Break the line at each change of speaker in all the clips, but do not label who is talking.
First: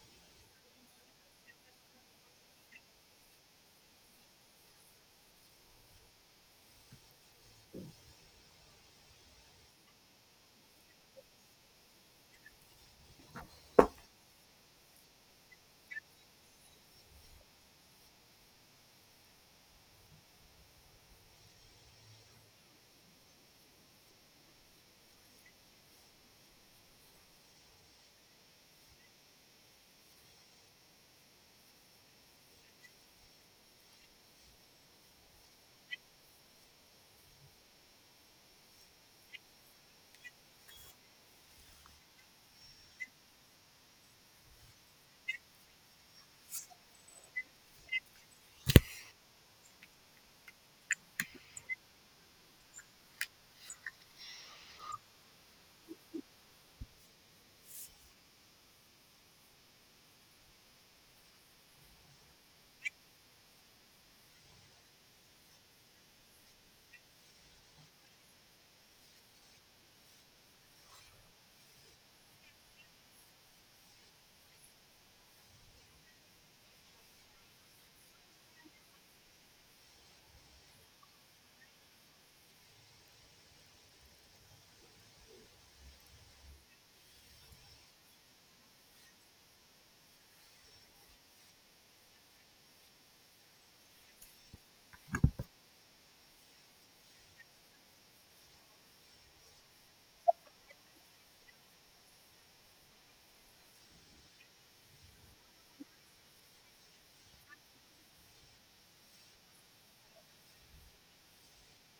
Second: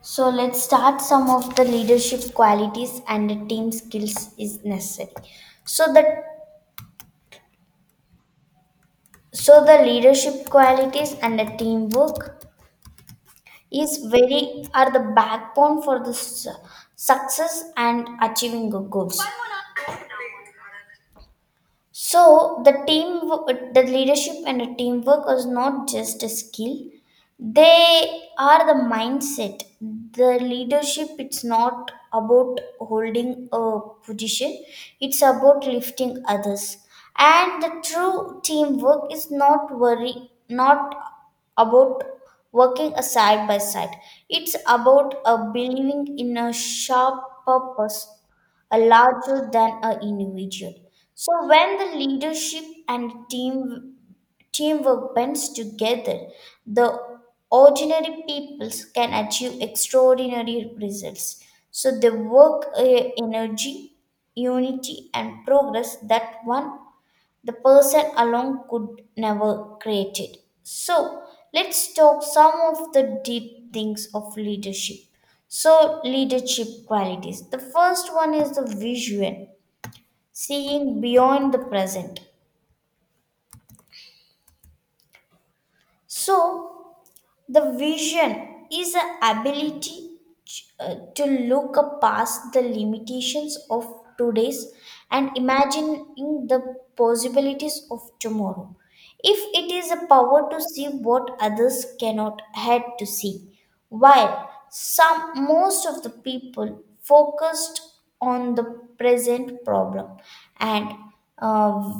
So let's start some of the leadership qualities and the team skills is necessary. So the so the leadership qualities and the teamwork is very are the backbone for the success and achieving the goals. So the team, the leadership and the teamwork is not just a skill; they are the mindset. The leadership, it's not about holding a position; it's about lifting others. And the true teamwork is not worry, not about working a side by side. It's about a believing in a sharp purpose are larger than an individual. So when the leadership and teamwork bends together, the ordinary peoples can achieve extraordinary results. So they work energy, unity, and progress that one the person alone could never create it. So let's talk some of the deep things of leadership. So leadership qualities. The first one is the vision, seeing beyond the present. So the vision is the ability to look past the limitations of today's and imagining the possibilities of tomorrow. If it is a power to see what others cannot had to see, while some most of the people focused on the present problem and uh,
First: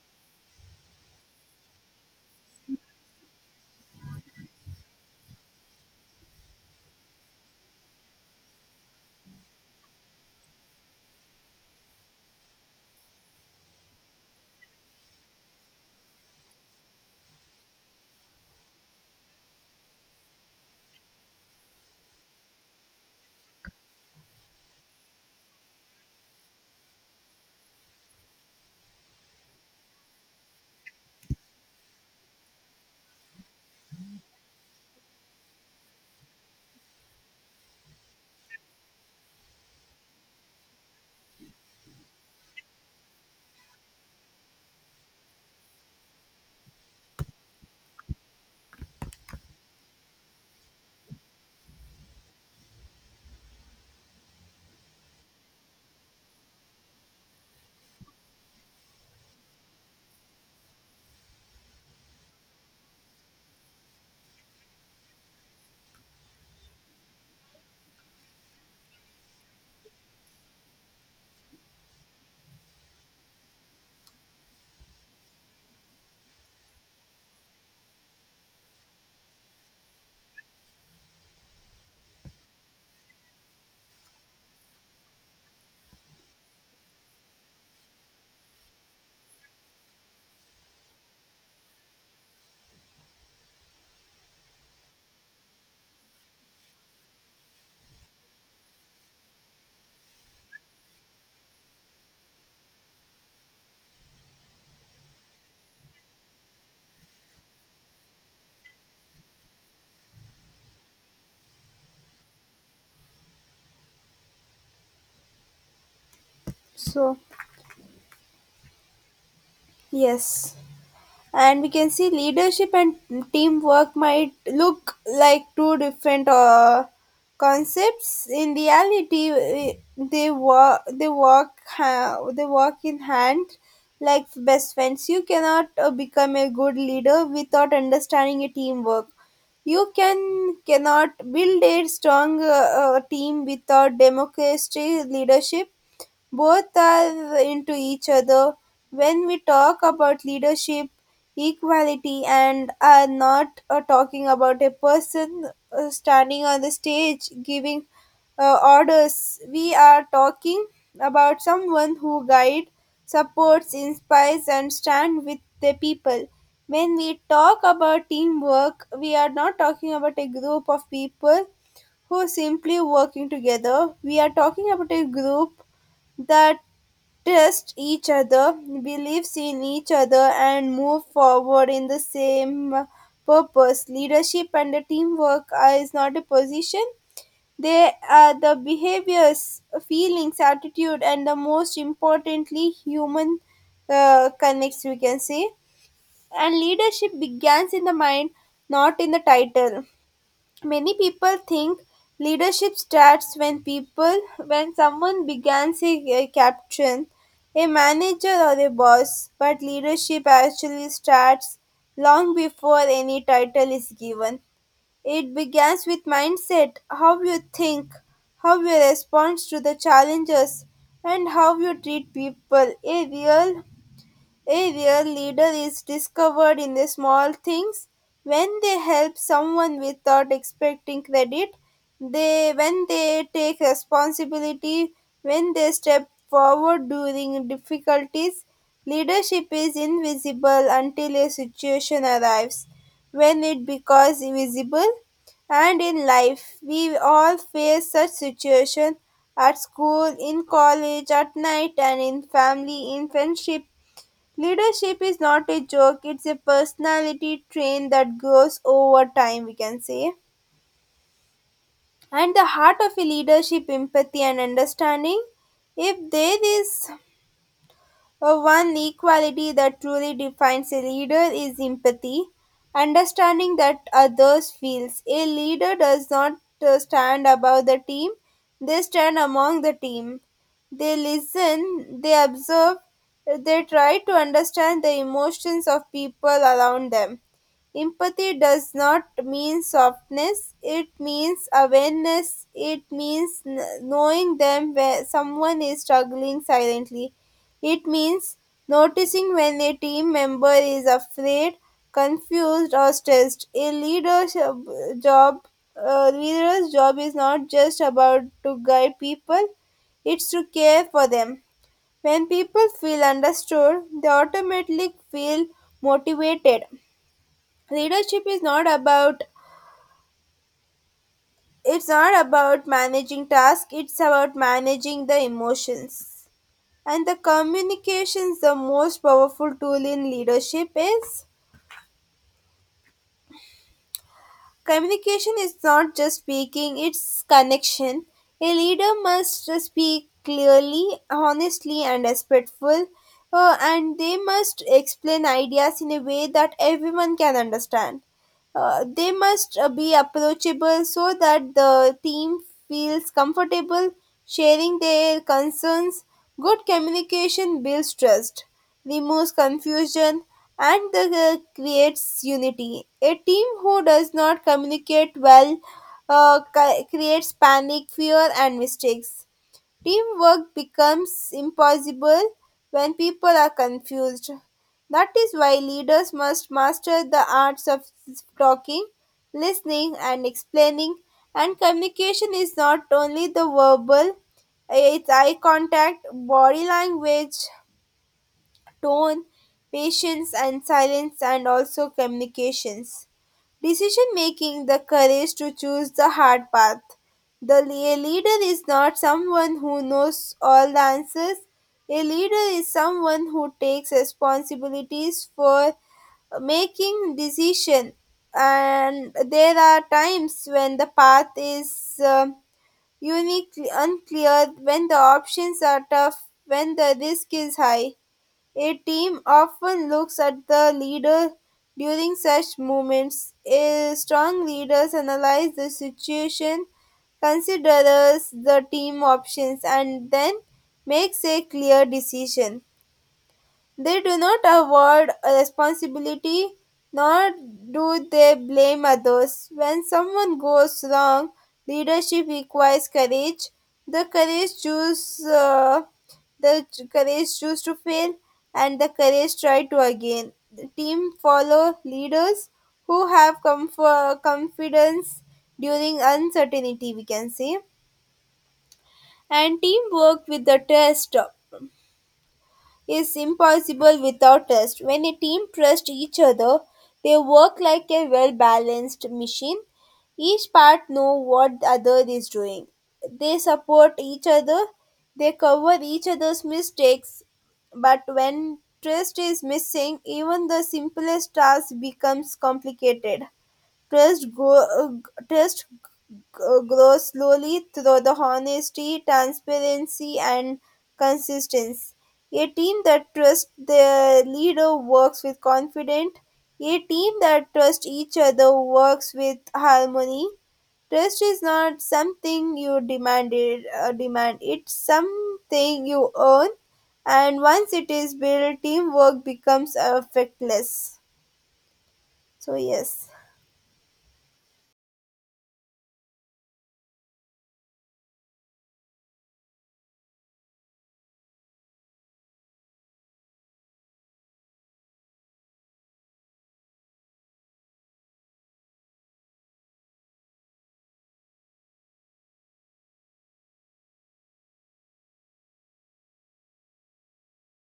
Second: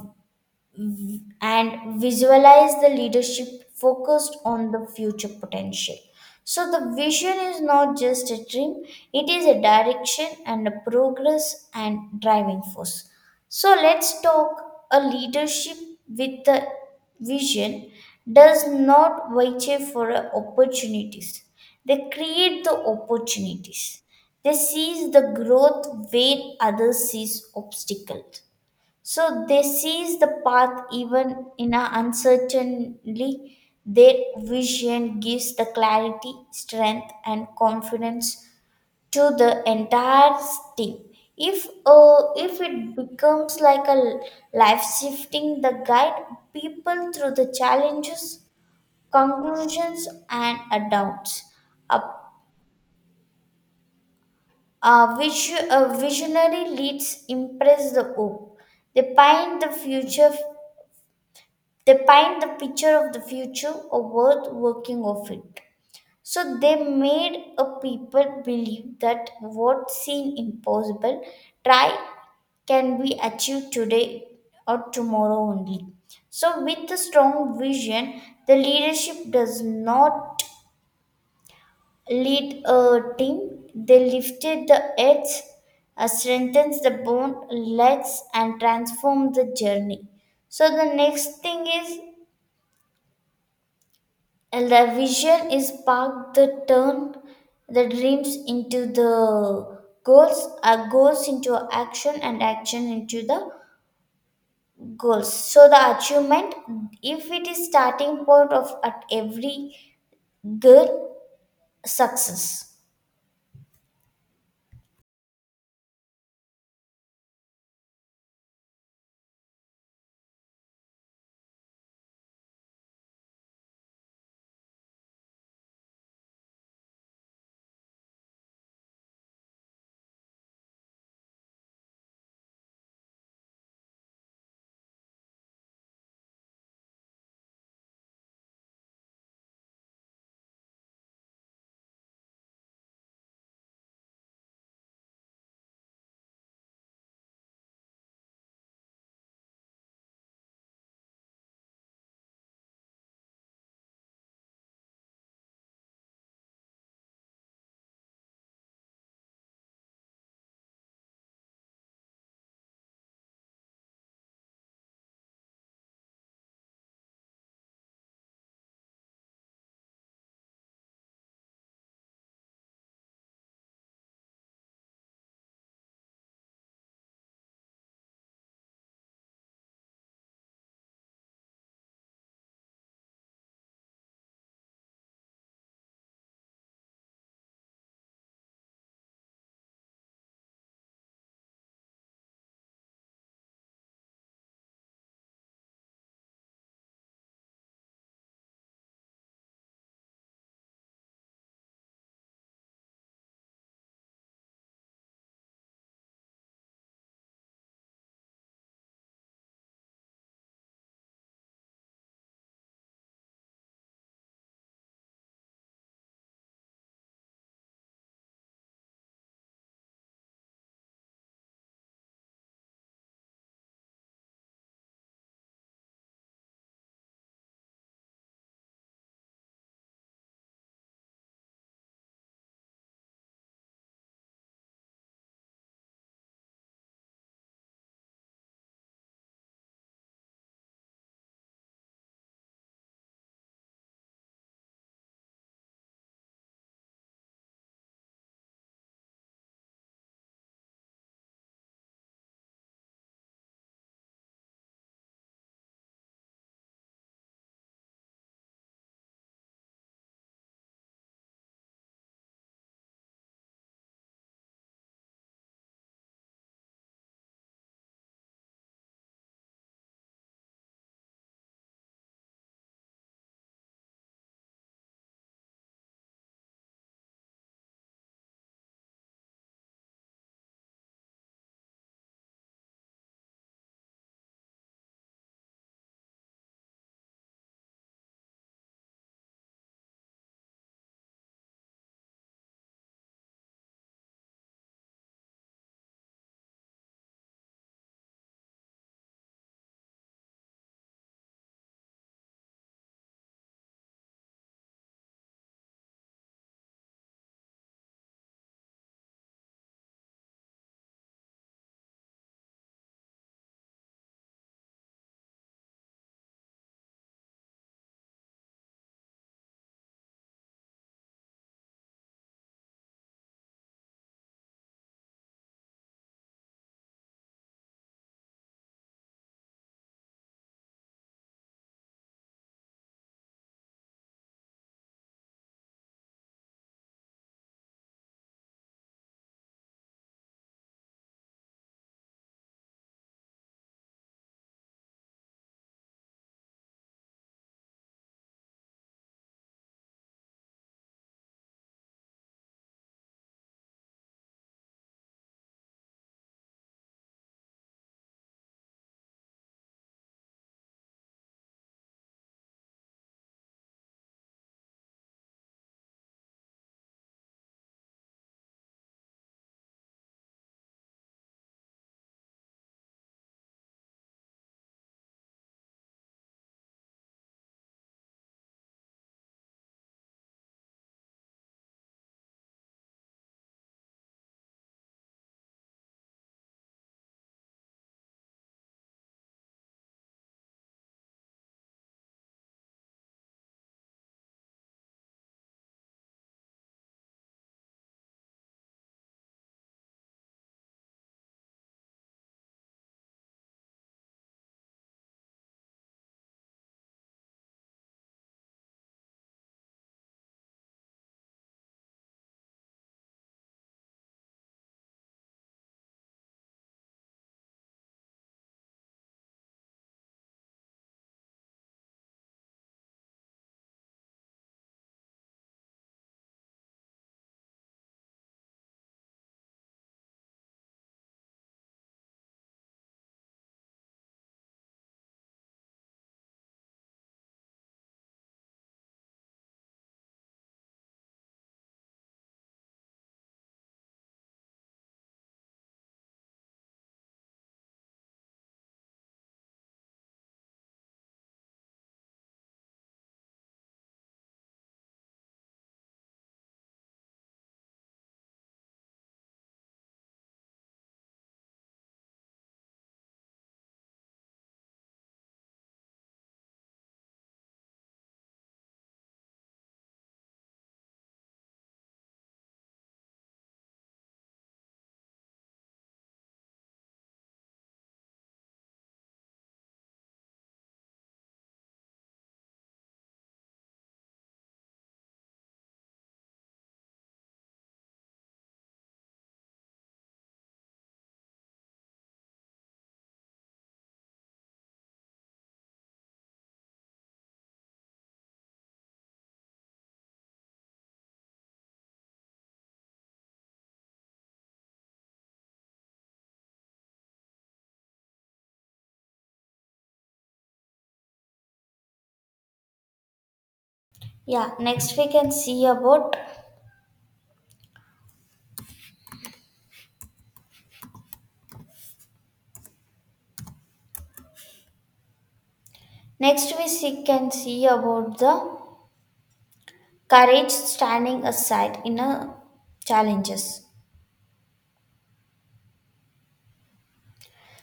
and visualize the leadership focused on the future potential. So, the vision is not just a dream, it is a direction and a progress and driving force. So, let's talk a leadership with the vision does not wait for opportunities, they create the opportunities. They seize the growth where others sees obstacles. So they seize the path even in a uncertainly. Their vision gives the clarity, strength, and confidence to the entire team. If it becomes like a life shifting, the guide people through the challenges, conclusions, and doubts. A, a visionary leads impress the hope. They paint the future They paint the picture of the future or worth working of it. So they made a people believe that what seemed impossible, try can be achieved today or tomorrow only. So with a strong vision, the leadership does not lead a team. They lifted the edge, strengthens the bond, legs, and transform the journey. So the next thing is And the vision is spark the turn the dreams into the goals, our goals into action, and action into the goals. So the achievement, if it is starting point of at every good success.
So, yes. And we can see leadership and teamwork might look like two different concepts. In reality, they work in hand like best friends. You cannot become a good leader without understanding a teamwork. You cannot build a strong team without democracy leadership. Both are into each other. When we talk about leadership, equality, and are not talking about a person standing on the stage giving orders. We are talking about someone who guides, supports, inspires, and stands with the people. When we talk about teamwork, we are not talking about a group of people who simply working together. We are talking about a group that trust each other, believes in each other, and move forward in the same purpose. Leadership and the teamwork are, is not a position. They are the behaviors, feelings, attitude, and the most importantly, human connects, we can say. And leadership begins in the mind, not in the title. Many people think leadership starts when someone begins a captain, a manager or a boss, but leadership actually starts long before any title is given. It begins with mindset, how you think, how you respond to the challenges, and how you treat people. A real leader is discovered in the small things when they help someone without expecting credit, they when they take responsibility, when they step forward during difficulties. Leadership is invisible until a situation arrives. When it becomes visible, and in life, we all face such situation at school, in college, at night, and in family, in friendship. Leadership is not a joke, it's a personality train that grows over time, we can say. And the heart of a leadership, empathy and understanding. If there is one equality that truly defines a leader is empathy, understanding that others feels. A leader does not stand above the team, they stand among the team. They listen, they observe, they try to understand the emotions of people around them. Empathy does not mean softness, it means awareness, it means knowing them where someone is struggling silently. It means noticing when a team member is afraid, confused, or stressed. Job, a leader's job is not just about to guide people; it's to care for them. When people feel understood, they automatically feel motivated. Leadership is not about, it's not about managing tasks, it's about managing the emotions and the communications. The most powerful tool in leadership is communication. Is not just speaking, it's connection. A leader must speak clearly, honestly, and respectful, and they must explain ideas in a way that everyone can understand. They must be approachable so that the team feels comfortable sharing their concerns. Good communication builds trust, removes confusion, and creates unity. A team who does not communicate well creates panic, fear, and mistakes. Teamwork becomes impossible when people are confused. That is why leaders must master the arts of talking, listening, and explaining. And communication is not only the verbal, it's eye contact, body language, tone, patience, and silence, and also communications. Decision making, the courage to choose the hard path. A leader is not someone who knows all the answers. A leader is someone who takes responsibilities for making decision, and there are times when the path is uniquely unclear, when the options are tough, when the risk is high, a team often looks at the leader during such moments. A strong leaders analyze the situation, considers the team options, and then makes a clear decision. They do not avoid responsibility, nor do they blame others. When someone goes wrong, leadership requires courage. The courage choose, uh, the courage choose to fail, and the courage try to again. The team follow leaders who have comfort, confidence during uncertainty, we can say. And teamwork with the test is impossible without trust. When a team trusts each other, they work like a well balanced machine. Each part knows what the other is doing. They support each other, they cover each other's mistakes. But when trust is missing, even the simplest task becomes complicated. Trust, grow, trust g- grows slowly through the honesty, transparency, and consistency. A team that trusts their leader works with confidence. A team that trusts each other works with harmony. Trust is not something you demand. It's something you earn, and once it is built, teamwork becomes effortless. So yes.
Yeah. Next we see, can see about the courage standing aside in a challenges.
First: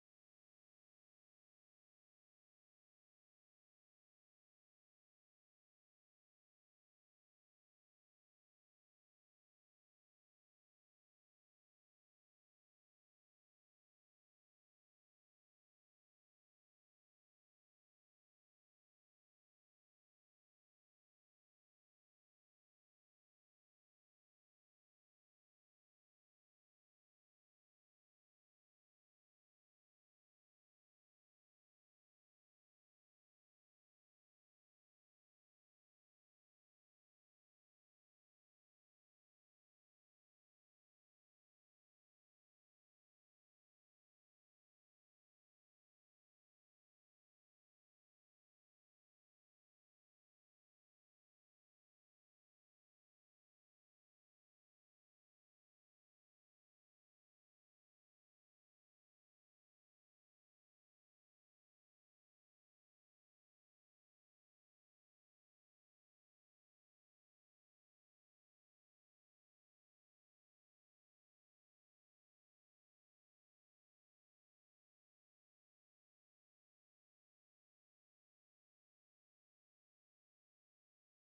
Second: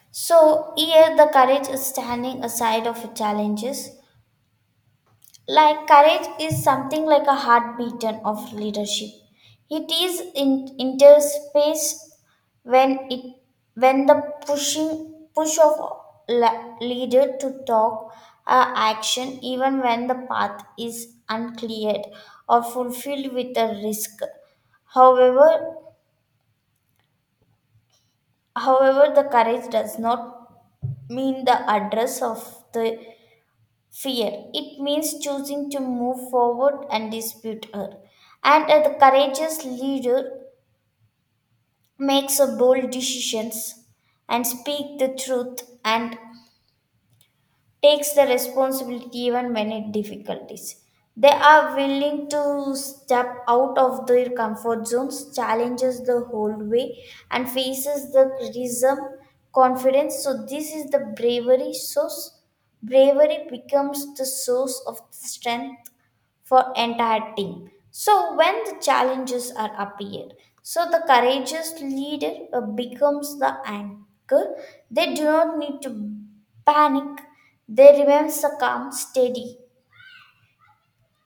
So here the courage is standing aside of challenges. Like courage is something like a heartbeat of leadership. It is in interspace when it when the pushing push of leader to talk action even when the path is uncleared or fulfilled with a risk. However, however, the courage does not mean the address of the fear. It means choosing to move forward and dispute her. And the courageous leader makes a bold decisions and speak the truth and takes the responsibility even when it difficulties. They are willing to step out of their comfort zones, challenges the whole way, and faces the criticism, confidence. So this is the bravery source. Bravery becomes the source of strength for entire team. So when the challenges are appeared, so the courageous leader becomes the anchor. They do not need to panic. They remain calm, steady,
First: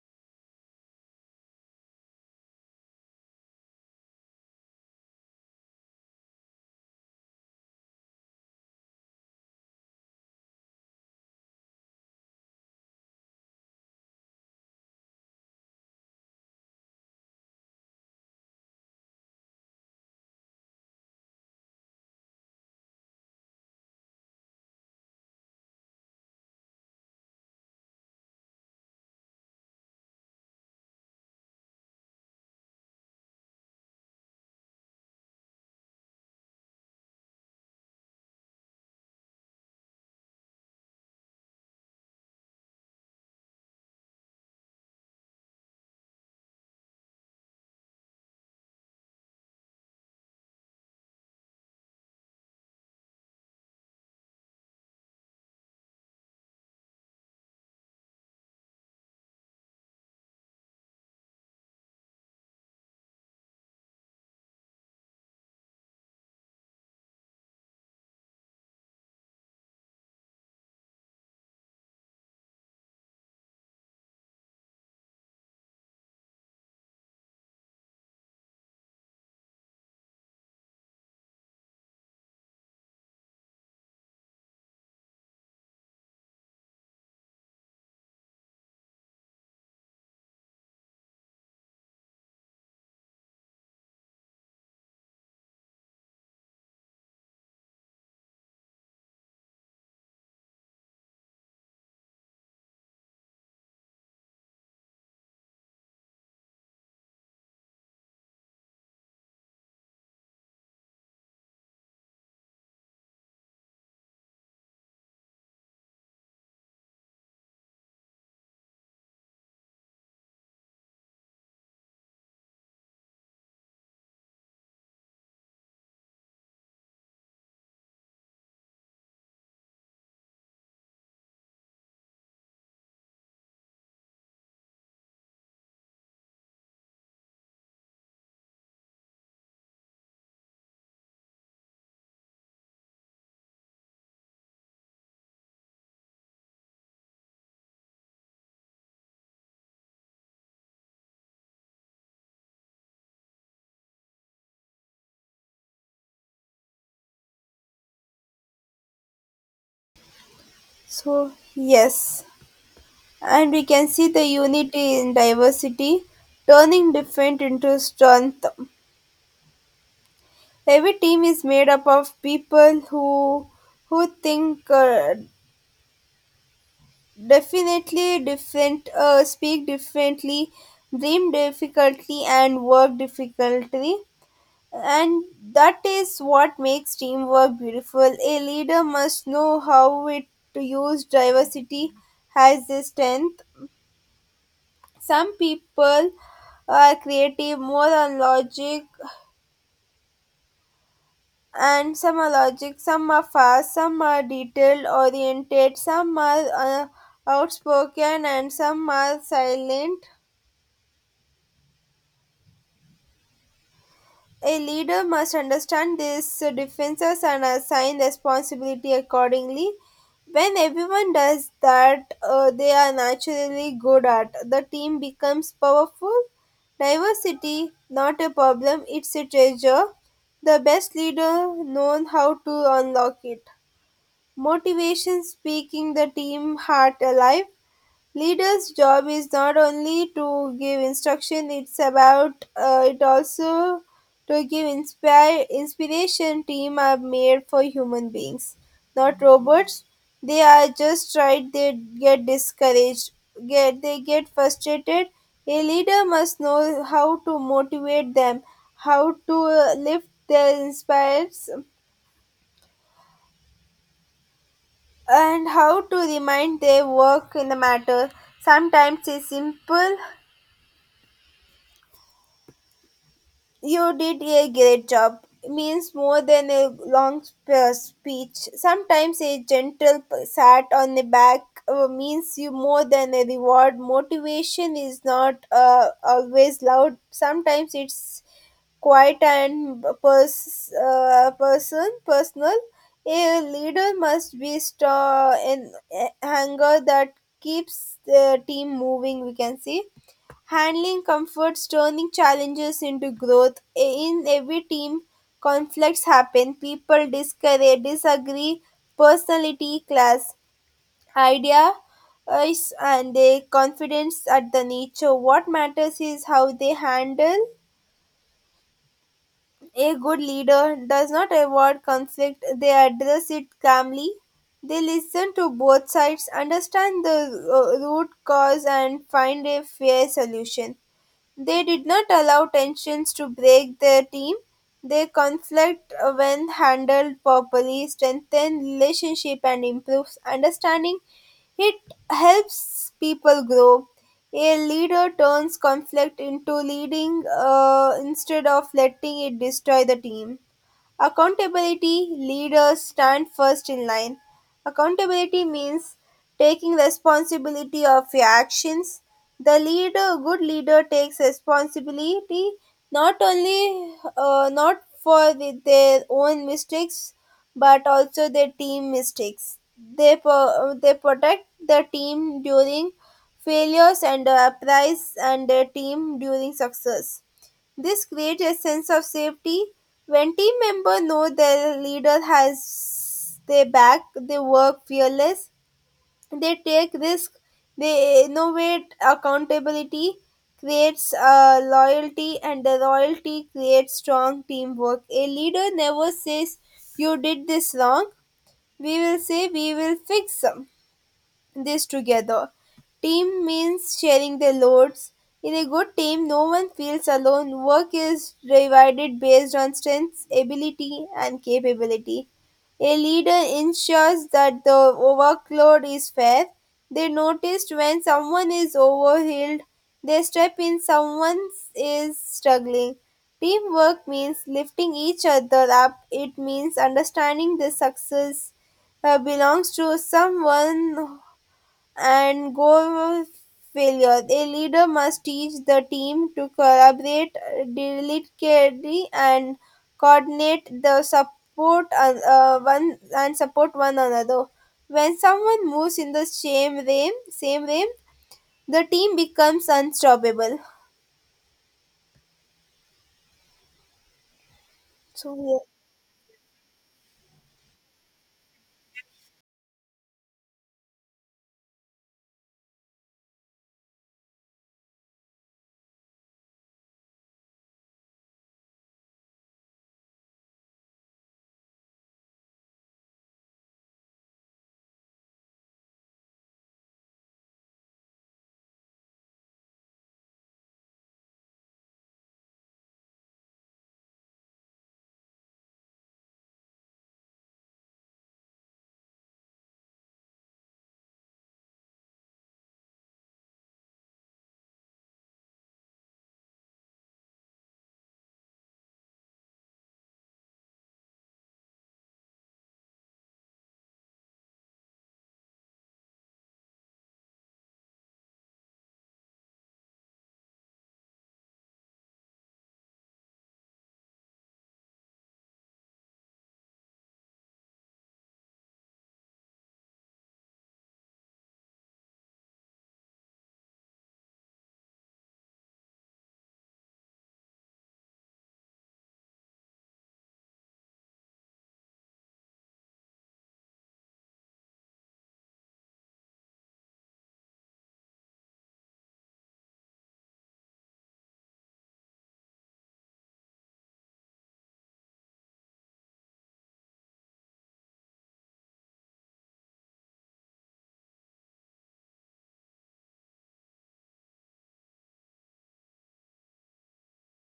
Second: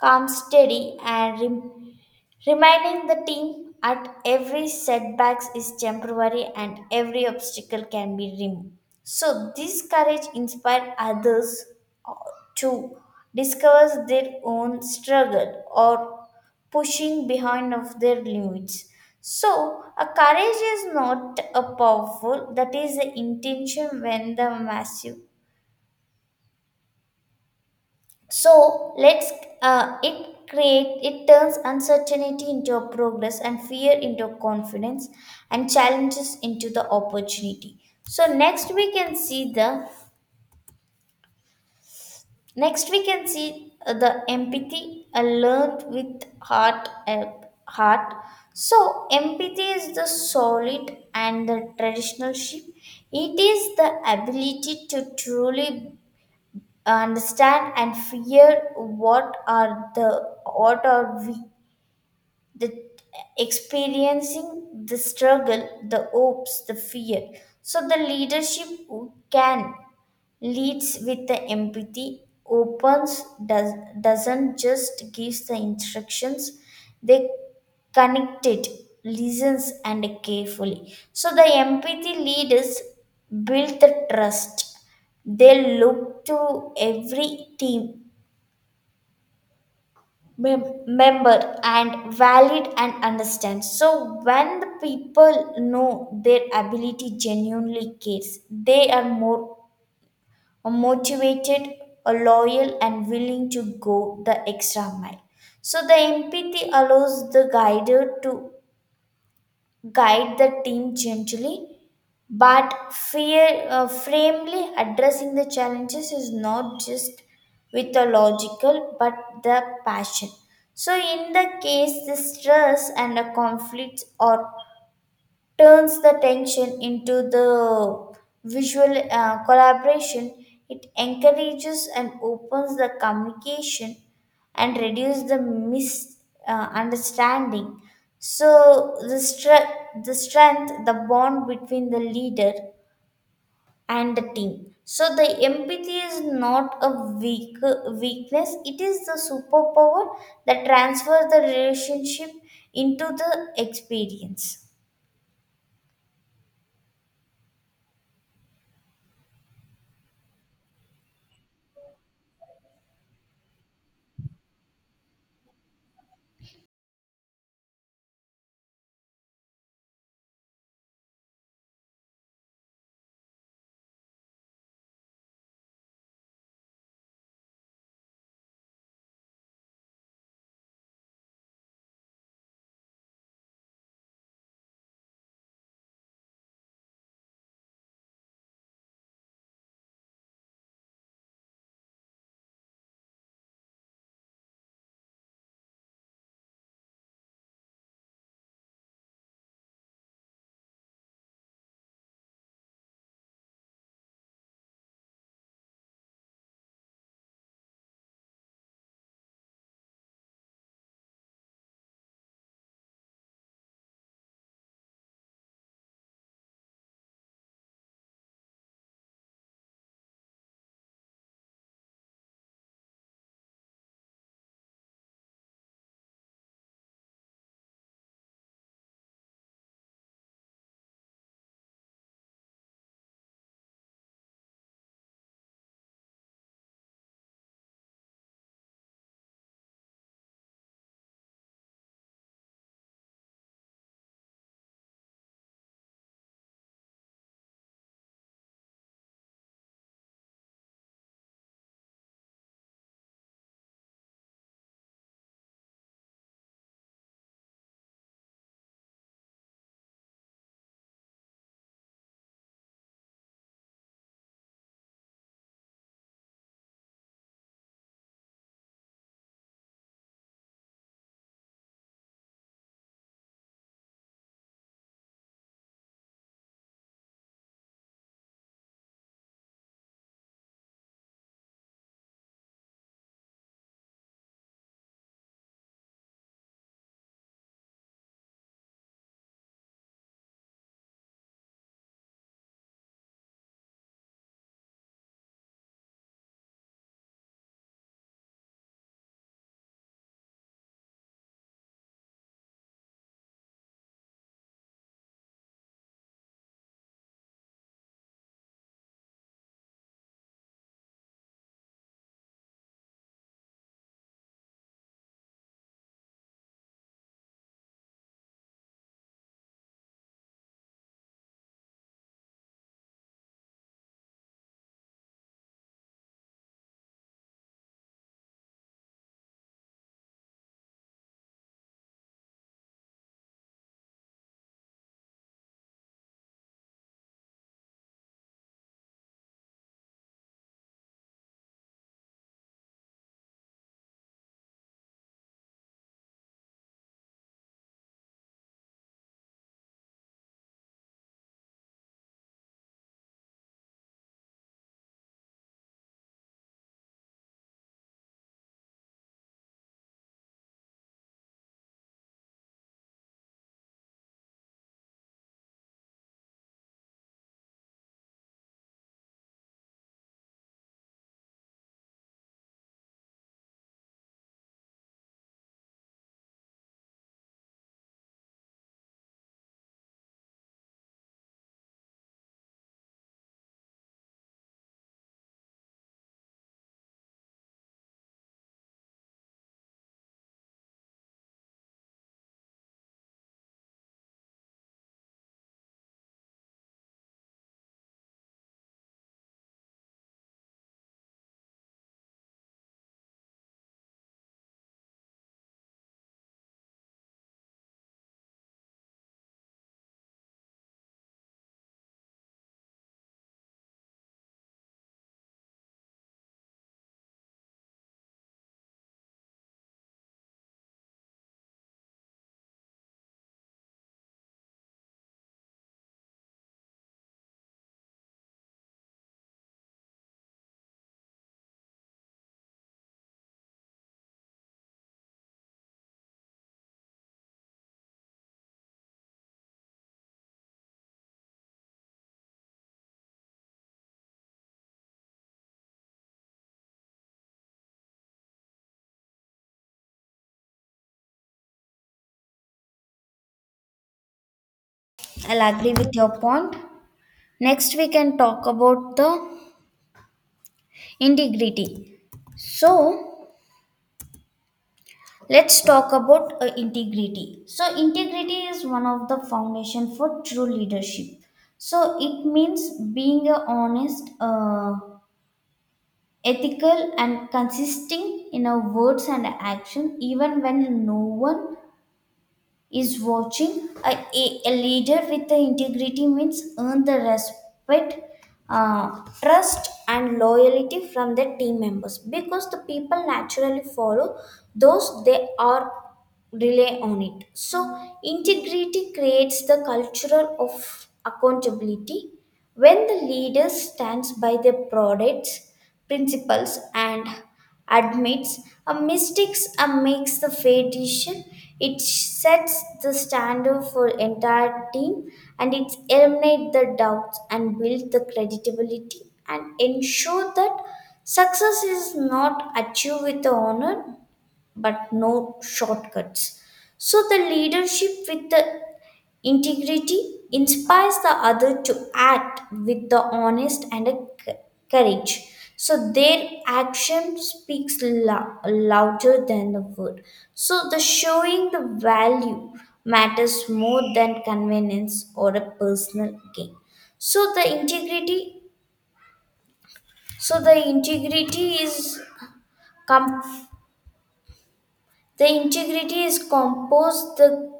calm, steady, and rem- reminding the team at every setbacks is temporary and every obstacle can be removed. So this courage inspired others uh, to discover their own struggle or pushing behind of their limits. So a courage is not a powerful that is the intention when the massive so let's it create it turns uncertainty into a progress and fear into confidence and challenges into the opportunity. So next we can see the empathy learned with heart. So empathy is the solid and the traditional shape. It is the ability to truly understand and fear what are the what are we the experiencing the struggle the hopes the fear so the leadership who can leads with the empathy doesn't just gives the instructions they connect it listens and carefully so the empathy leaders build the trust they look to every team member and valid and understand so when the people know their ability genuinely cares they are more are motivated, are loyal, and willing to go the extra mile. So the empathy allows the guider to guide the team gently, but fear firmly addressing the challenges is not just with the logical but the passion. So in the case the stress and the conflicts are turns the tension into the visual collaboration. It encourages and opens the communication and reduces the misunderstanding. So the strength, the bond between the leader and the team. So the empathy is not a weak weakness; it is the superpower that transfers the relationship into the experience.
So yes. And we can see the unity in diversity, turning defeat into strength. Every team is made up of people who think definitely different, speak differently, dream difficultly, and work difficultly. And that is what makes teamwork beautiful. A leader must know how it to use diversity as a strength. Some people are creative, more on logic, and some are logic, some are fast, some are detail oriented, some are outspoken, and some are silent. A leader must understand these differences and assign responsibility accordingly. When everyone does that, they are naturally good at. The team becomes powerful. Diversity, not a problem, it's a treasure. The best leader knows how to unlock it. Motivation speaking the team heart alive. Leader's job is not only to give instruction, it's about it also to give inspire inspiration. Team are made for human beings, not robots. They are just right. They get discouraged. Get They get frustrated. A leader must know how to motivate them, how to lift their inspires, and how to remind their work in the matter. Sometimes it's simple. You did a great job means more than a long speech. Sometimes a gentle pat on the back means you more than a reward. Motivation is not always loud. Sometimes it's quiet and personal. A leader must be strong and anger that keeps the team moving, we can see. Handling comforts turning challenges into growth. In every team, conflicts happen. People discourage, disagree, personality clash, idea is and their confidence at the nature. What matters is how they handle. A good leader does not avoid conflict, they address it calmly. They listen to both sides, understand the root cause, and find a fair solution. They did not allow tensions to break their team. Their conflict, when handled properly, strengthens relationship and improves understanding. It helps people grow. A leader turns conflict into leading instead of letting it destroy the team. Accountability leaders stand first in line. Accountability means taking responsibility of your actions. The leader, good leader, takes responsibility not for the, their own mistakes but also their team mistakes. They protect the team during failures and appraise and their team during success. This creates a sense of safety. When team members know their leader has their back, they work fearless, they take risk. They innovate accountability, creates loyalty, and the loyalty creates strong teamwork. A leader never says, You did this wrong. We will say, We will fix them this together. Team means sharing the loads. In a good team, no one feels alone. Work is divided based on strengths, ability, and capability. A leader ensures that the workload is fair. They noticed when someone is overhealed, they step in someone is struggling. Teamwork means lifting each other up. It means understanding the success belongs to someone and go of failure. A leader must teach the team to collaborate delicately and coordinate the support and, one and support one another. When someone moves in the same realm, the team becomes unstoppable.
I'll
So
agree with your point. Next, we can talk about the integrity. So, let's talk about integrity. So, integrity is one of the foundation for true leadership. So, it means being a honest, ethical, and consistent in our words and action, even when no one is watching. A leader with the integrity means earn the respect, trust, and loyalty from their team members because the people naturally follow those they are rely on it. So integrity creates the culture of accountability when the leader stands by their products, principles, and admits a mistakes and makes the fair decision, it sets the standard for entire team and it eliminates the doubts and build the credibility and ensure that success is not achieved with the honor but no shortcuts. So the leadership with the integrity inspires the other to act with the honest and a c- courage. So their action speaks louder than the word. So the showing the value matters more than convenience or a personal gain. So the integrity, so the integrity is come The integrity is composed the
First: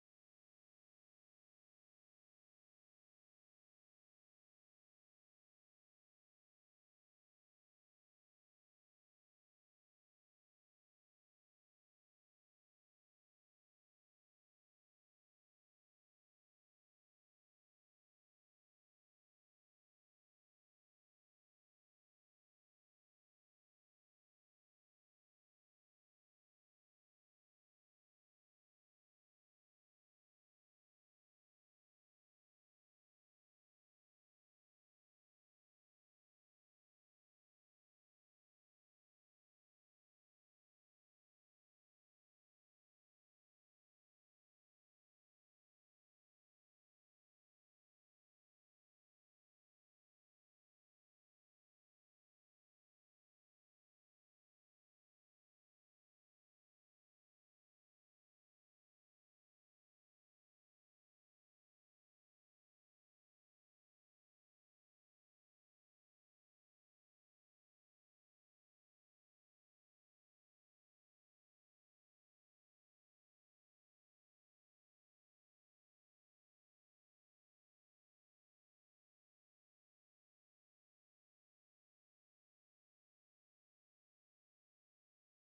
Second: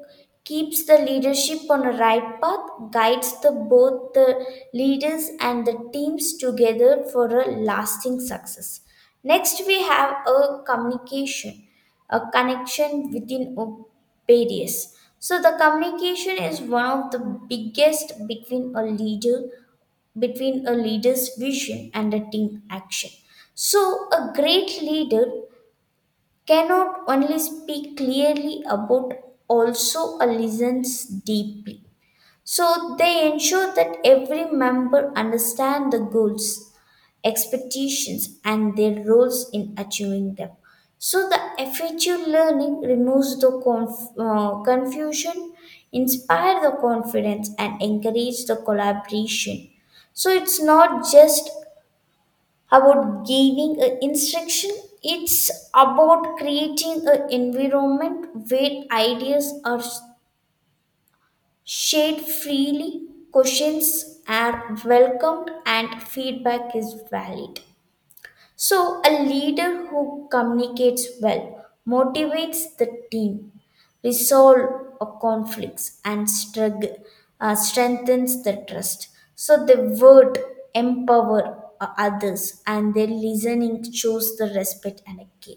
keeps the leadership on a right path, guides the both the leaders and the teams together for a lasting success. Next we have a communication, a connection within obedience. So the communication is one of the biggest between a leader's vision and a team action. So a great leader cannot only speak clearly about also listens deeply so they ensure that every member understands the goals expectations and their roles in achieving them so the effective learning removes the confusion inspire the confidence and encourage the collaboration so it's not just about giving a instruction it's about creating an environment where ideas are shared freely questions are welcomed and feedback is valid so a leader who communicates well motivates the team resolve of conflicts and struggle, strengthens the trust. So they would empower others and their listening shows the respect and care.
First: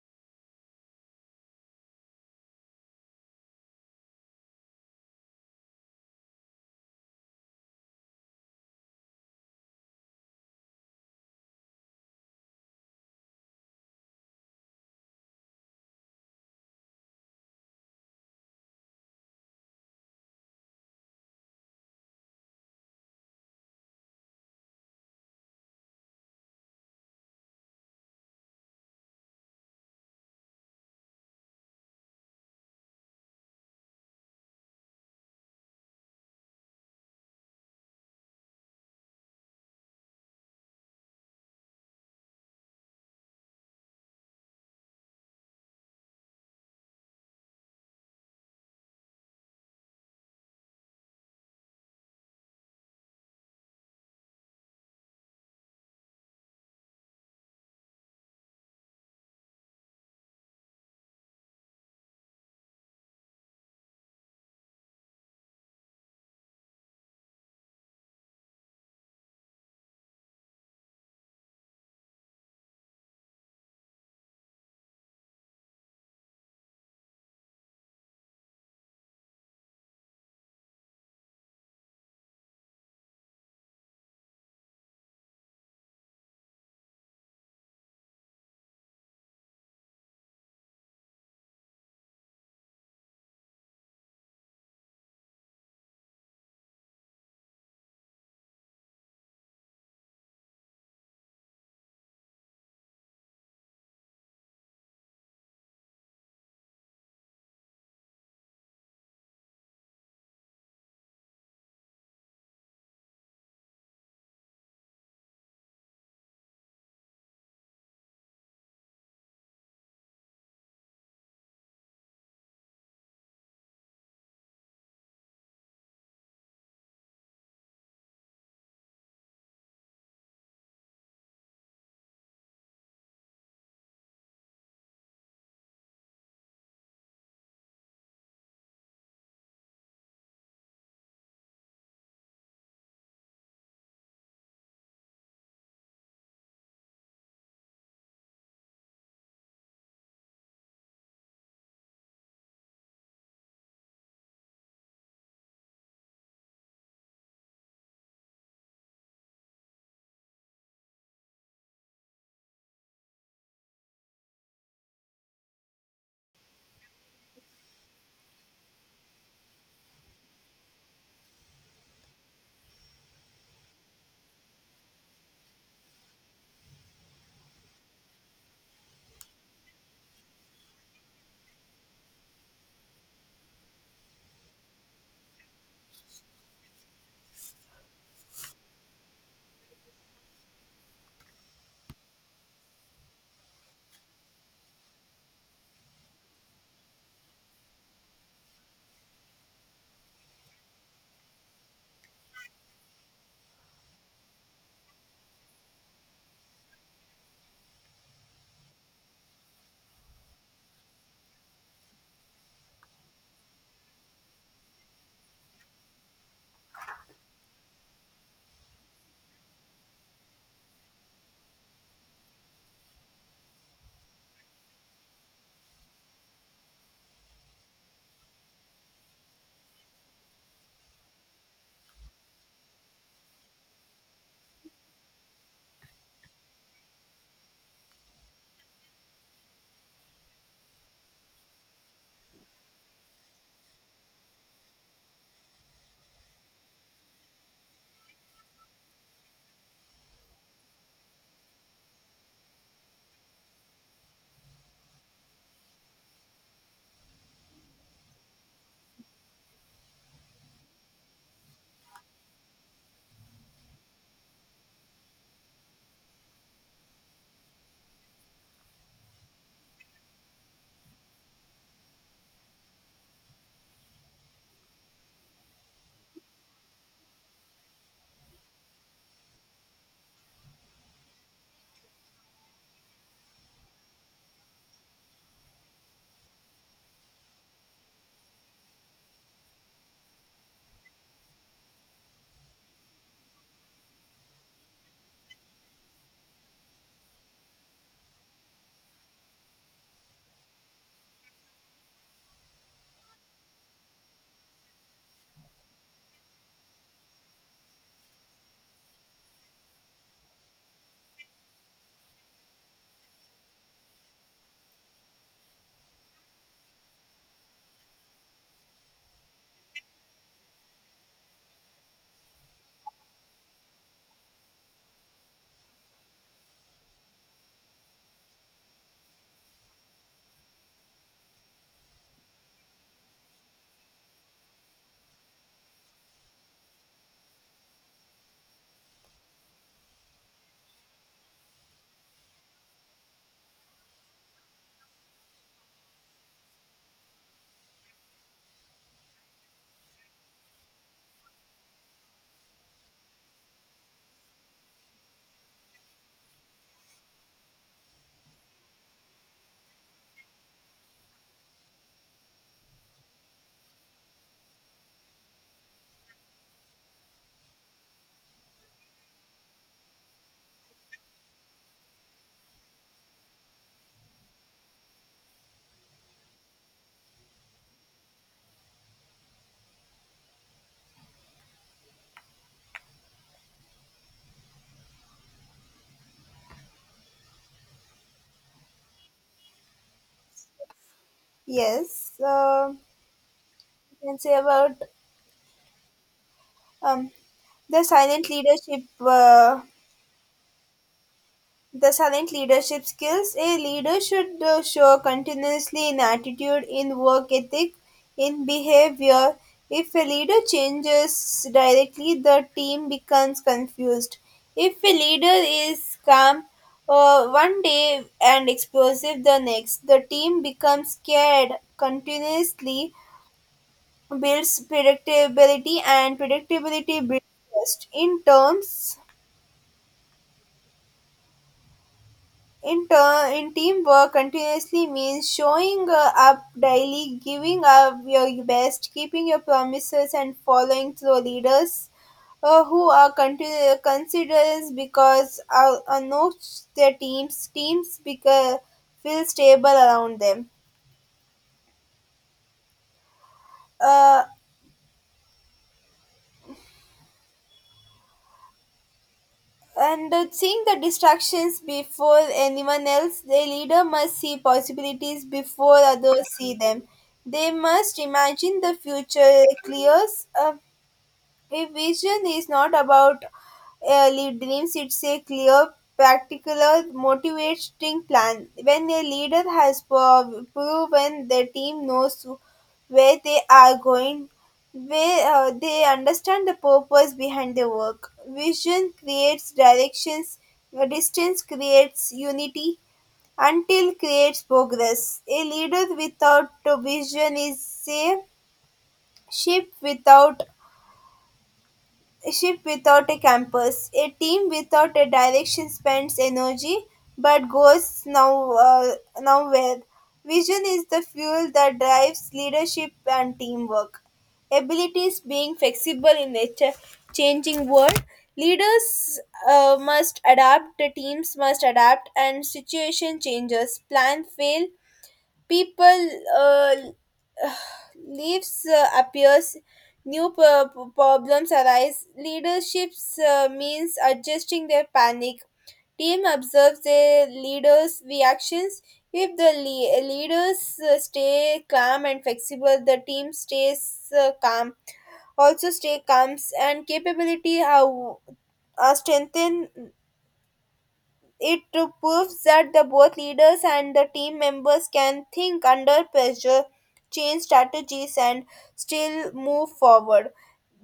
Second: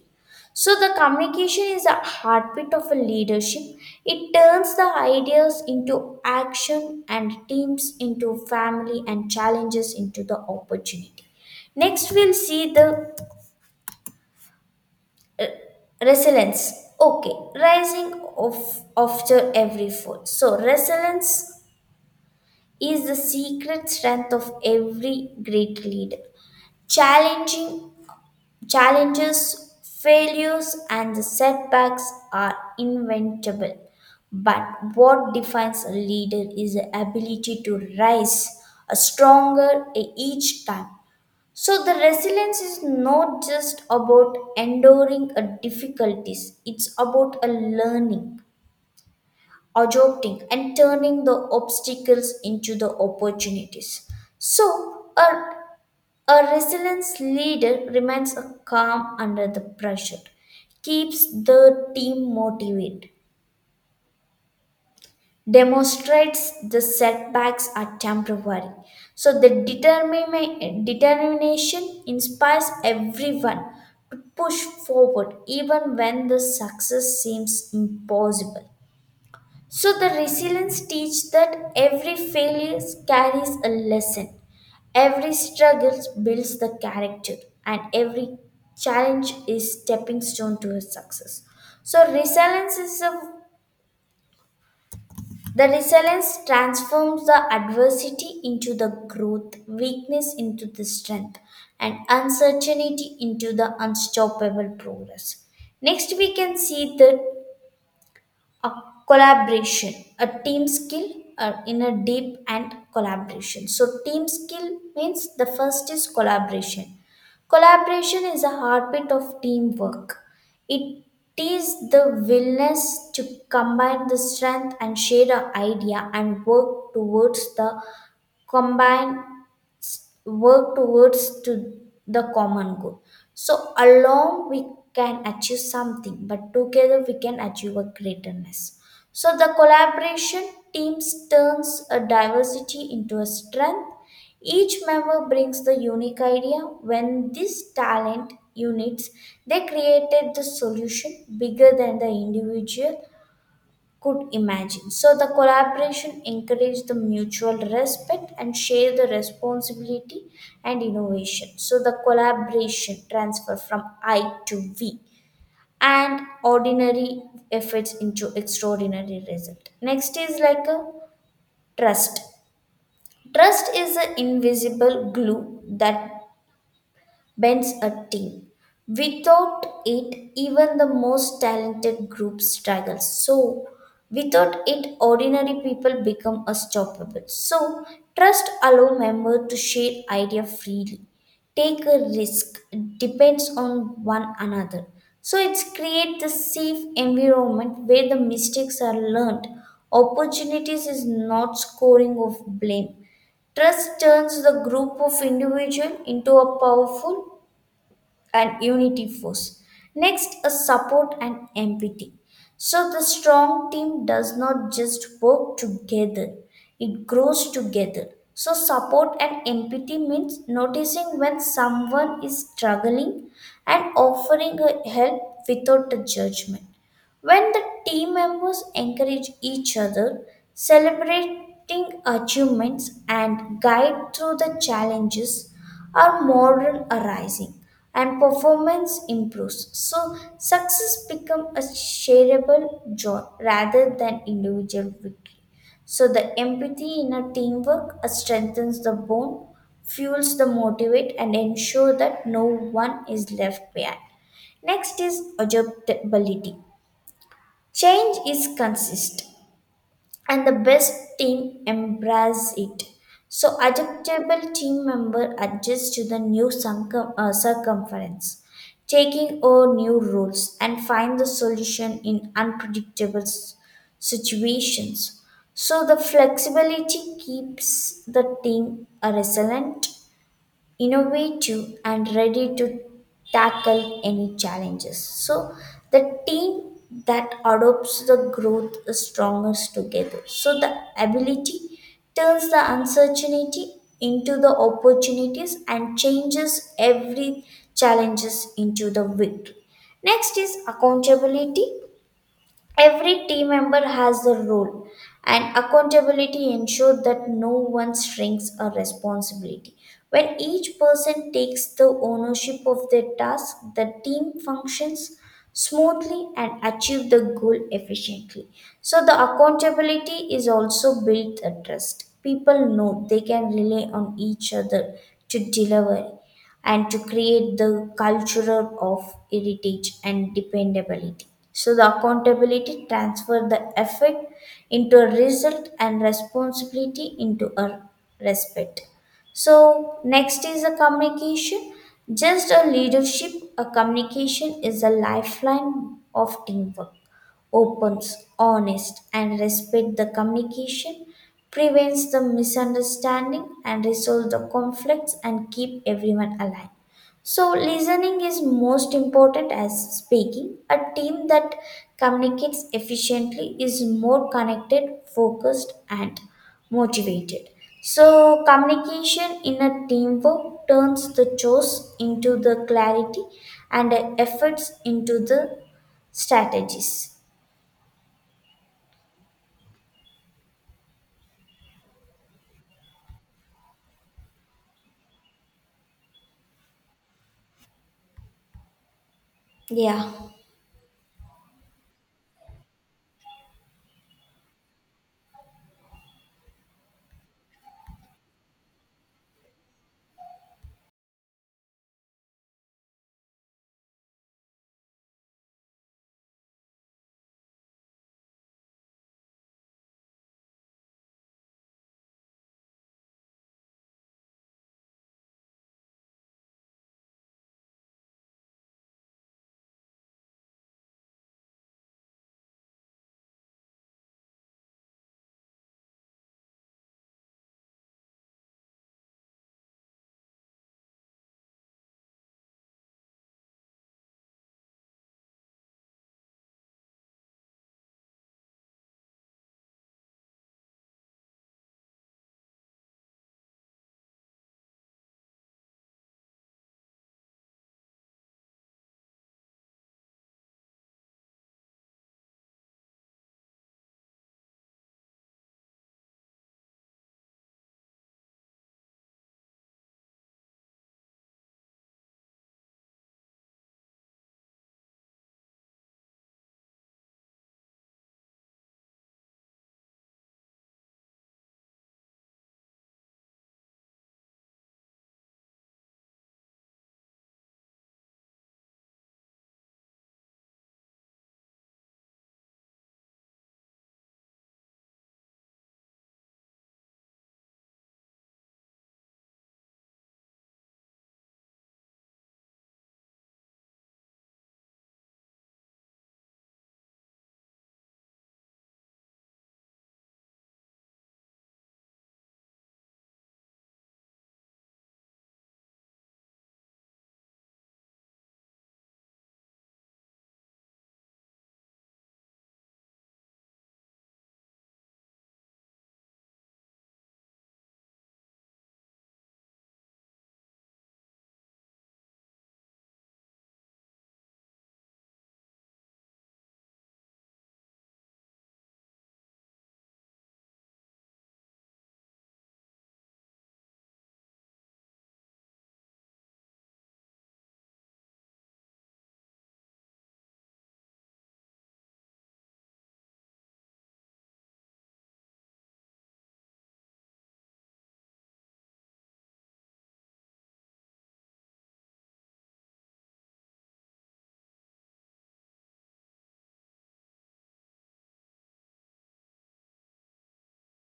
So the communication is the heartbeat of a leadership. It turns the ideas into action and teams into family and challenges into the opportunity. Next, we'll see the resilience. Okay, rising of after every fall. So resilience is the secret strength of every great leader. Challenging challenges, failures, and the setbacks are inventable. But what defines a leader is the ability to rise a stronger each time. So the resilience is not just about enduring a difficulties, it's about a learning, adopting and turning the obstacles into the opportunities. So a resilience leader remains a calm under the pressure, keeps the team motivated demonstrates the setbacks are temporary. So the determination inspires everyone to push forward even when the success seems impossible. So the resilience teaches that every failure carries a lesson. Every struggle builds the character, and every challenge is stepping stone to a success. So resilience is a the resilience transforms the adversity into the growth, weakness into the strength, and uncertainty into the unstoppable progress. Next, we can see the a collaboration a team skill or in a deep and collaboration so team skill means the first is collaboration collaboration is a heartbeat of teamwork it is the willingness to combine the strength and share an idea and work towards the combined work towards to the common goal so alone we can achieve something but together we can achieve a greatness so the collaboration teams turns a diversity into a strength each member brings the unique idea when these talent units they created the solution bigger than the individual could imagine. So the collaboration encouraged the mutual respect and share the responsibility and innovation. So the collaboration transfer from I to we and ordinary efforts into extraordinary result. Next is like a trust. Trust is an invisible glue that bends a team. Without it, even the most talented group struggles. So, without it, ordinary people become unstoppable. So, trust allow member to share idea freely, take a risk, depends on one another. So, it's create the safe environment where the mistakes are learned. Opportunities is not scoring of blame. Trust turns the group of individual into a powerful and unity force. Next, a support and empathy. So the strong team does not just work together, it grows together. So support and empathy means noticing when someone is struggling and offering a help without a judgment. When the team members encourage each other, celebrating achievements and guide through the challenges, our moral arising and performance improves. So success becomes a shareable joy rather than individual victory. So the empathy in a teamwork strengthens the bond, fuels the motivate, and ensure that no one is left behind. Next is adaptability. Change is consist and the best team embrace it. So adaptable team member adjust to the new circumference, taking over new roles and find the solution in unpredictable situations. So the flexibility keeps the team resilient innovative and ready to tackle any challenges. So the team that adopts the growth is strongest together. So the ability turns the uncertainty into the opportunities and changes every challenges into the victory. Next is accountability. Every team member has a role, and accountability ensures that no one shrinks a responsibility. When each person takes the ownership of their task, the team functions smoothly and achieves the goal efficiently. So the accountability is also built a trust. People know they can rely on each other to deliver and to create the culture of heritage and dependability. So the accountability transfer the effect into a result and responsibility into a respect. So next is a communication. Just a leadership, a communication is a lifeline of teamwork opens, honest, and respect the communication, prevents the misunderstanding, and resolve the conflicts and keep everyone aligned. So, listening is most important as speaking. A team that communicates efficiently is more connected, focused, and motivated. So, communication in a teamwork turns the chores into the clarity and the efforts into the strategies. Yeah.
yes, you can say about um, the silent leadership. The silent leadership skills a leader should show continuously in attitude, in work ethic, in behavior. If a leader changes directly, the team becomes confused. If a leader is calm one day and explosive the next, the team becomes scared continuously, builds predictability, and predictability builds trust. In turn in teamwork continuously means showing up daily, giving up your best, keeping your promises and following through. Leaders considerers because know their teams because feel stable around them, uh, and seeing the distractions before anyone else. The leader must see possibilities before others see them, they must imagine the future clears up. If vision is not about dreams, it's a clear, practical, motivating plan. When a leader has proven, the team knows where they are going, where they understand the purpose behind their work. Vision creates directions, distance creates unity, until creates progress. A leader without a vision is a ship without a ship without a compass, a team without a direction spends energy but goes nowhere. Vision is the fuel that drives leadership and teamwork. Abilities being flexible in nature, changing world, leaders must adapt, the teams must adapt, and situation changes. Plan fail, people uh, leaves appears new problems arise leaderships means adjusting their panic team observes their leaders reactions if the leaders stay calm and flexible the team stays calm also stay calm and capability how are strengthened it proves that the both leaders and the team members can think under pressure, change strategies, and still move forward.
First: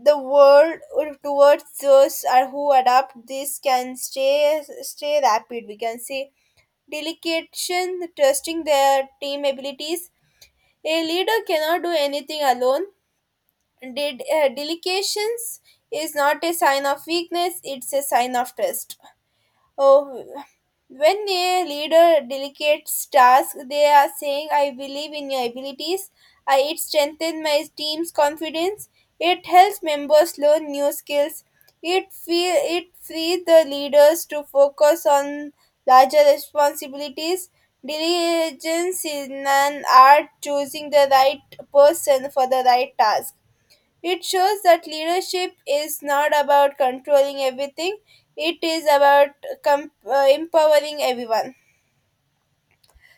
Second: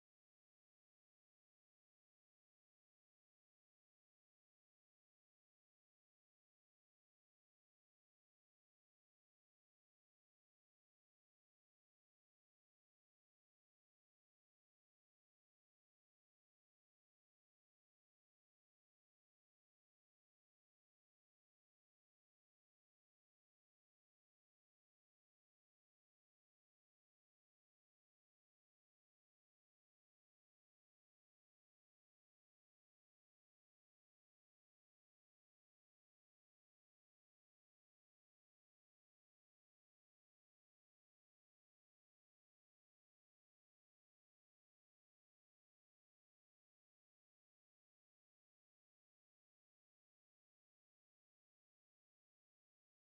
The world towards those are who adapt this can stay rapid. We can say delegation, trusting their team abilities. A leader cannot do anything alone. Did delegations is not a sign of weakness; it's a sign of trust. Oh, when a leader delegates tasks, they are saying, I believe in your abilities. It strengthens my team's confidence. It helps members learn new skills. It frees the leaders to focus on larger responsibilities. Diligence is an art choosing the right person for the right task. It shows that leadership is not about controlling everything, it is about empowering everyone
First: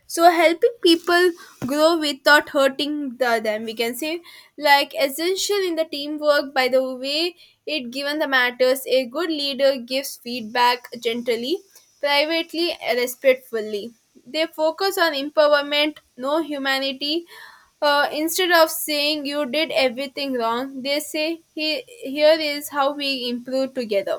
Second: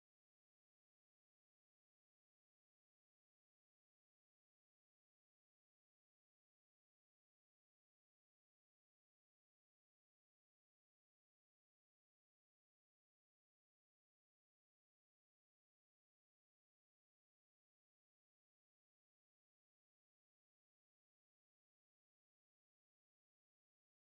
so helping people grow without hurting them we can say like essential in the teamwork by the way it given the matters a good leader gives feedback gently privately and respectfully they focus on empowerment no humanity instead of saying you did everything wrong they say here is how we improve together.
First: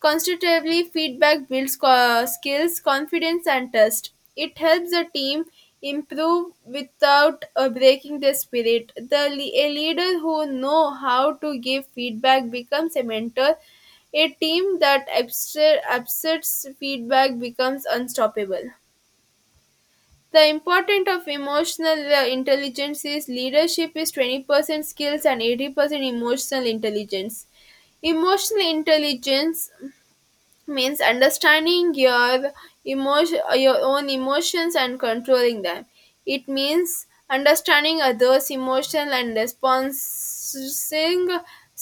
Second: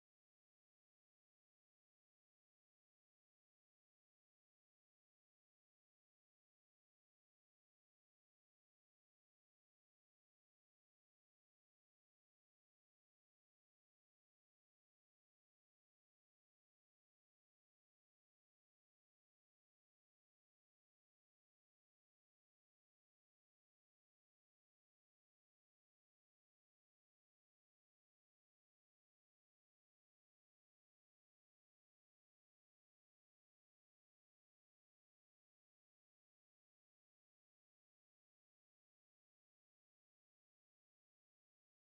Constructively feedback builds skills, confidence, and trust. It helps the team improve without breaking their spirit. A leader who know how to give feedback becomes a mentor. A team that accepts feedback becomes unstoppable. The importance of emotional intelligence is leadership is 20% skills and 80% emotional intelligence. Emotional intelligence means understanding your emotion your own emotions and controlling them it means understanding others emotional and responding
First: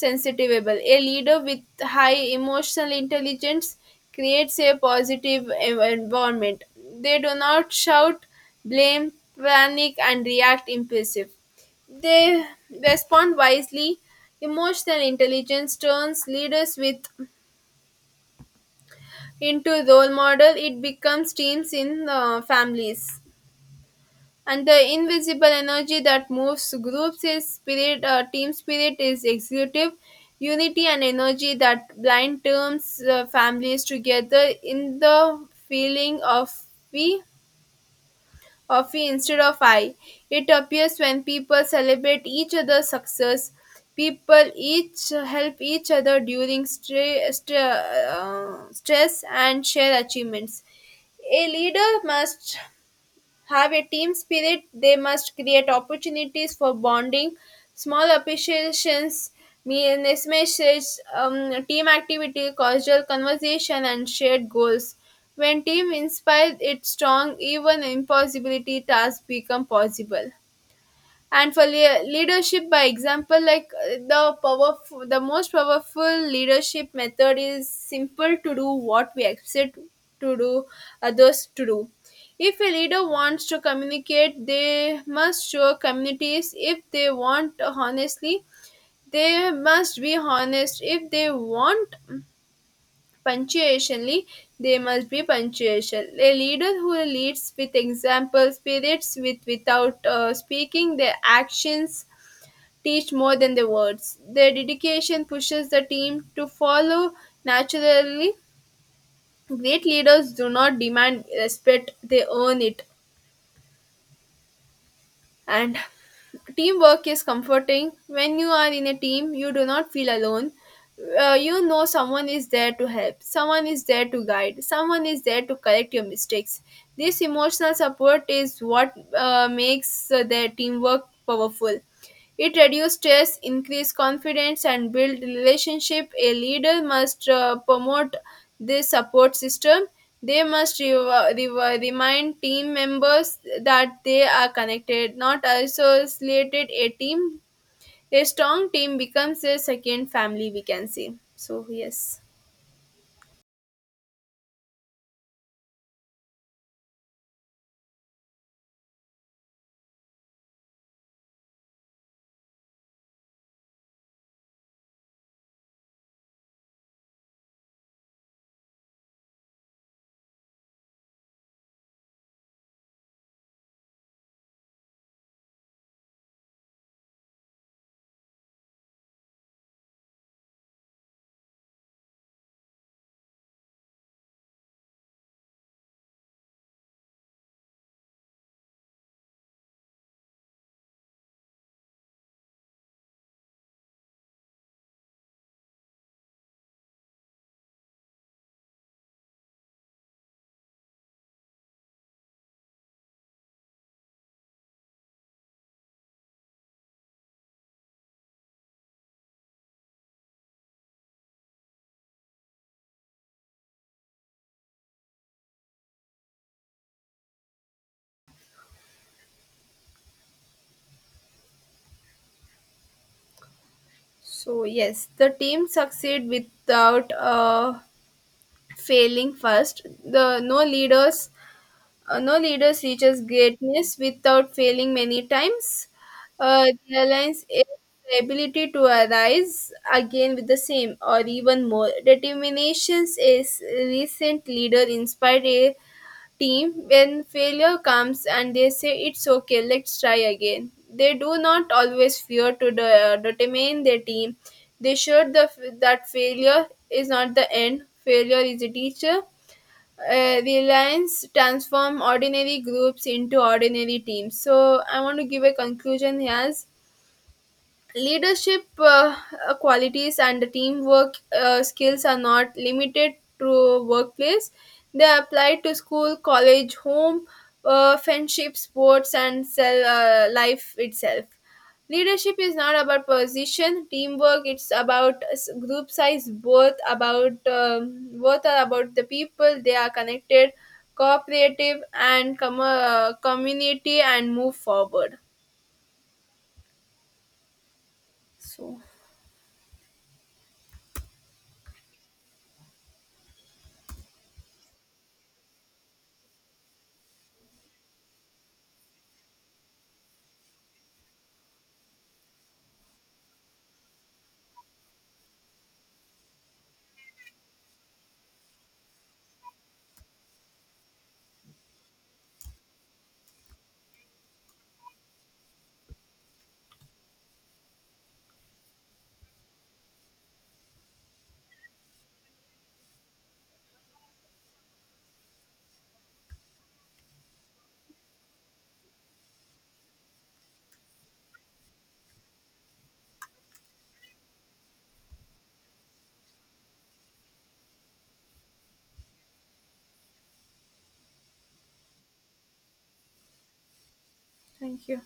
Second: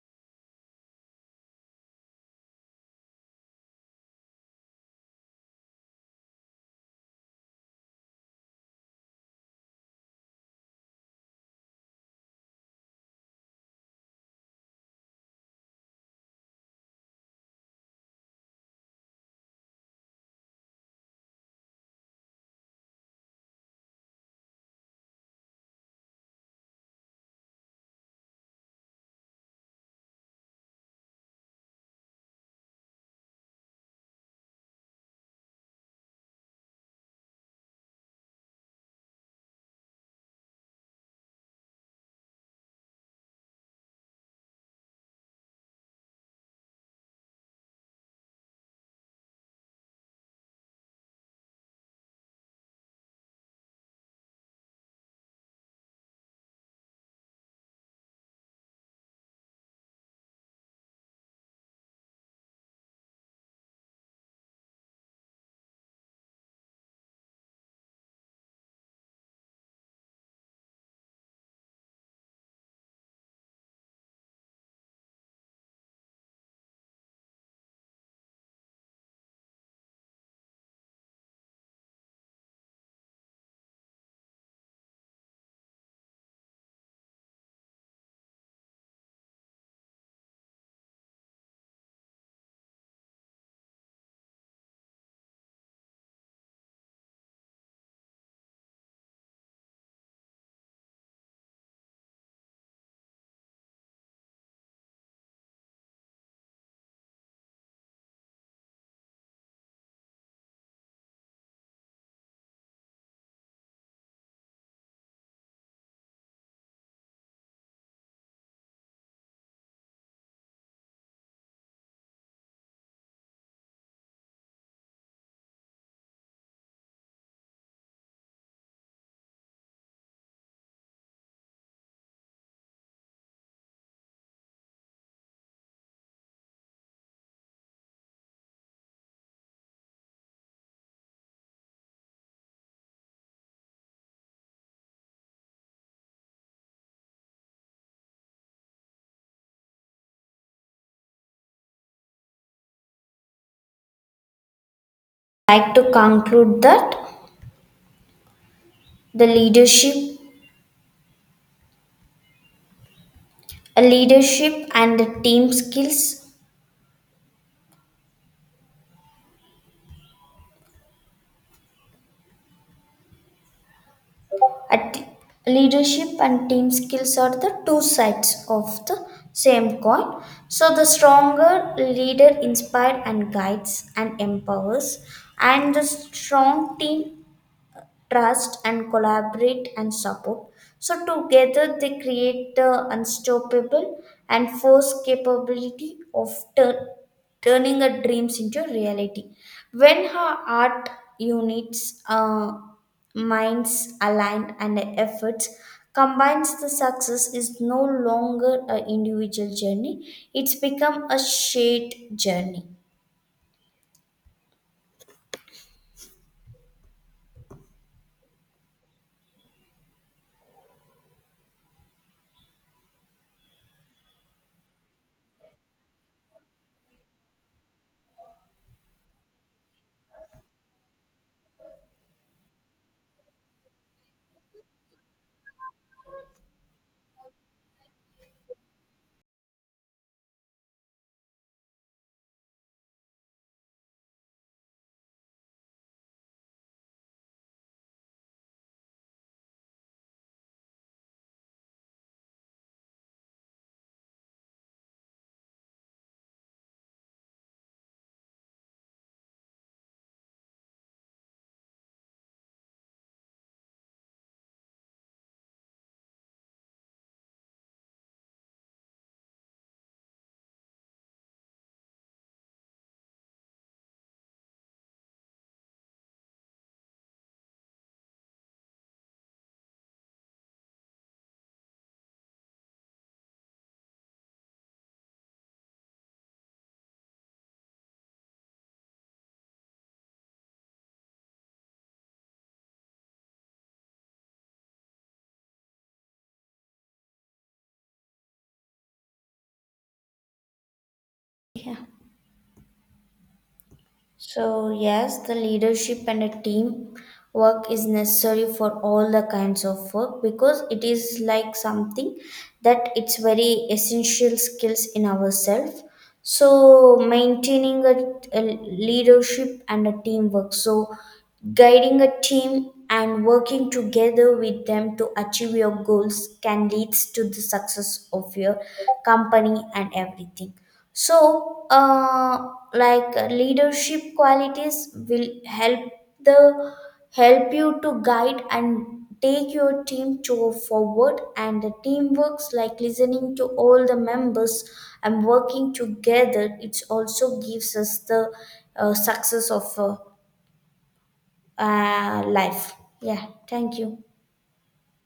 sensitivable a leader with high emotional intelligence creates a positive environment they do not shout blame panic and react impulsive they respond wisely emotional intelligence turns leaders with into role model it becomes teams in families and the invisible energy that moves groups is spirit team spirit is executive unity and energy that blind terms families together in the feeling of we we instead of I. It appears when people celebrate each other's success. People each help each other during stress and share achievements. A leader must have a team spirit, they must create opportunities for bonding. Small appreciations, mean messages, team activity, casual conversation, and shared goals. When team inspires, it's strong. Even impossibility tasks become possible and for leadership by example like the powerful the most powerful leadership method is simple to do what we expect to do others to do if a leader wants to communicate they must show communities if they want honestly they must be honest if they want punctuationally they must be punctual. A leader who leads with example spirits with without speaking their actions teach more than their words. Their dedication pushes the team to follow naturally. Great leaders do not demand respect, they earn it. And teamwork is comforting. When you are in a team, you do not feel alone. Someone is there to help, someone is there to guide, someone is there to correct your mistakes. This emotional support is what makes their teamwork powerful. It reduces stress, increase confidence, and build relationship. A leader must promote this support system. They must remind team members that they are connected, not isolated. A team, a strong team becomes a second family. We can say so. Yes.
I'd like to conclude that the leadership, a leadership and the team skills, a t- leadership and team skills are the two sides of the same coin. So the stronger leader inspires and guides and empowers, and the strong team trust and collaborate and support. So together they create the unstoppable and force capability of tur- turning a dreams into reality. When her art units, minds align and efforts combines the success is no longer an individual journey. It's become a shared journey.
So yes, the team succeed without failing first. The no leaders No leaders reaches greatness without failing many times. The alliance is the ability to arise again with the same or even more. Determinations is recent leader inspired a team when failure comes and they say it's okay, let's try again. They do not always fear to determine their team. They showed that failure is not the end. Failure is a teacher. Reliance transform ordinary groups into ordinary teams. So I want to give a conclusion as leadership qualities and the teamwork skills are not limited to workplace they apply to school college home friendship sports and cell, life itself. Leadership is not about position teamwork it's about group size both about both are about the people they are connected cooperative and community and move forward so
Yeah. So, yes, the leadership and a team work is necessary for all the kinds of work because it is like something that it's very essential skills in ourselves. So, maintaining a leadership and a teamwork. So, guiding a team and working together with them to achieve your goals can lead to the success of your company and everything. So, leadership qualities will help the help you to guide and take your team to forward. And the team works like listening to all the members and working together. It also gives us the success of life. Yeah. Thank you.
thank you.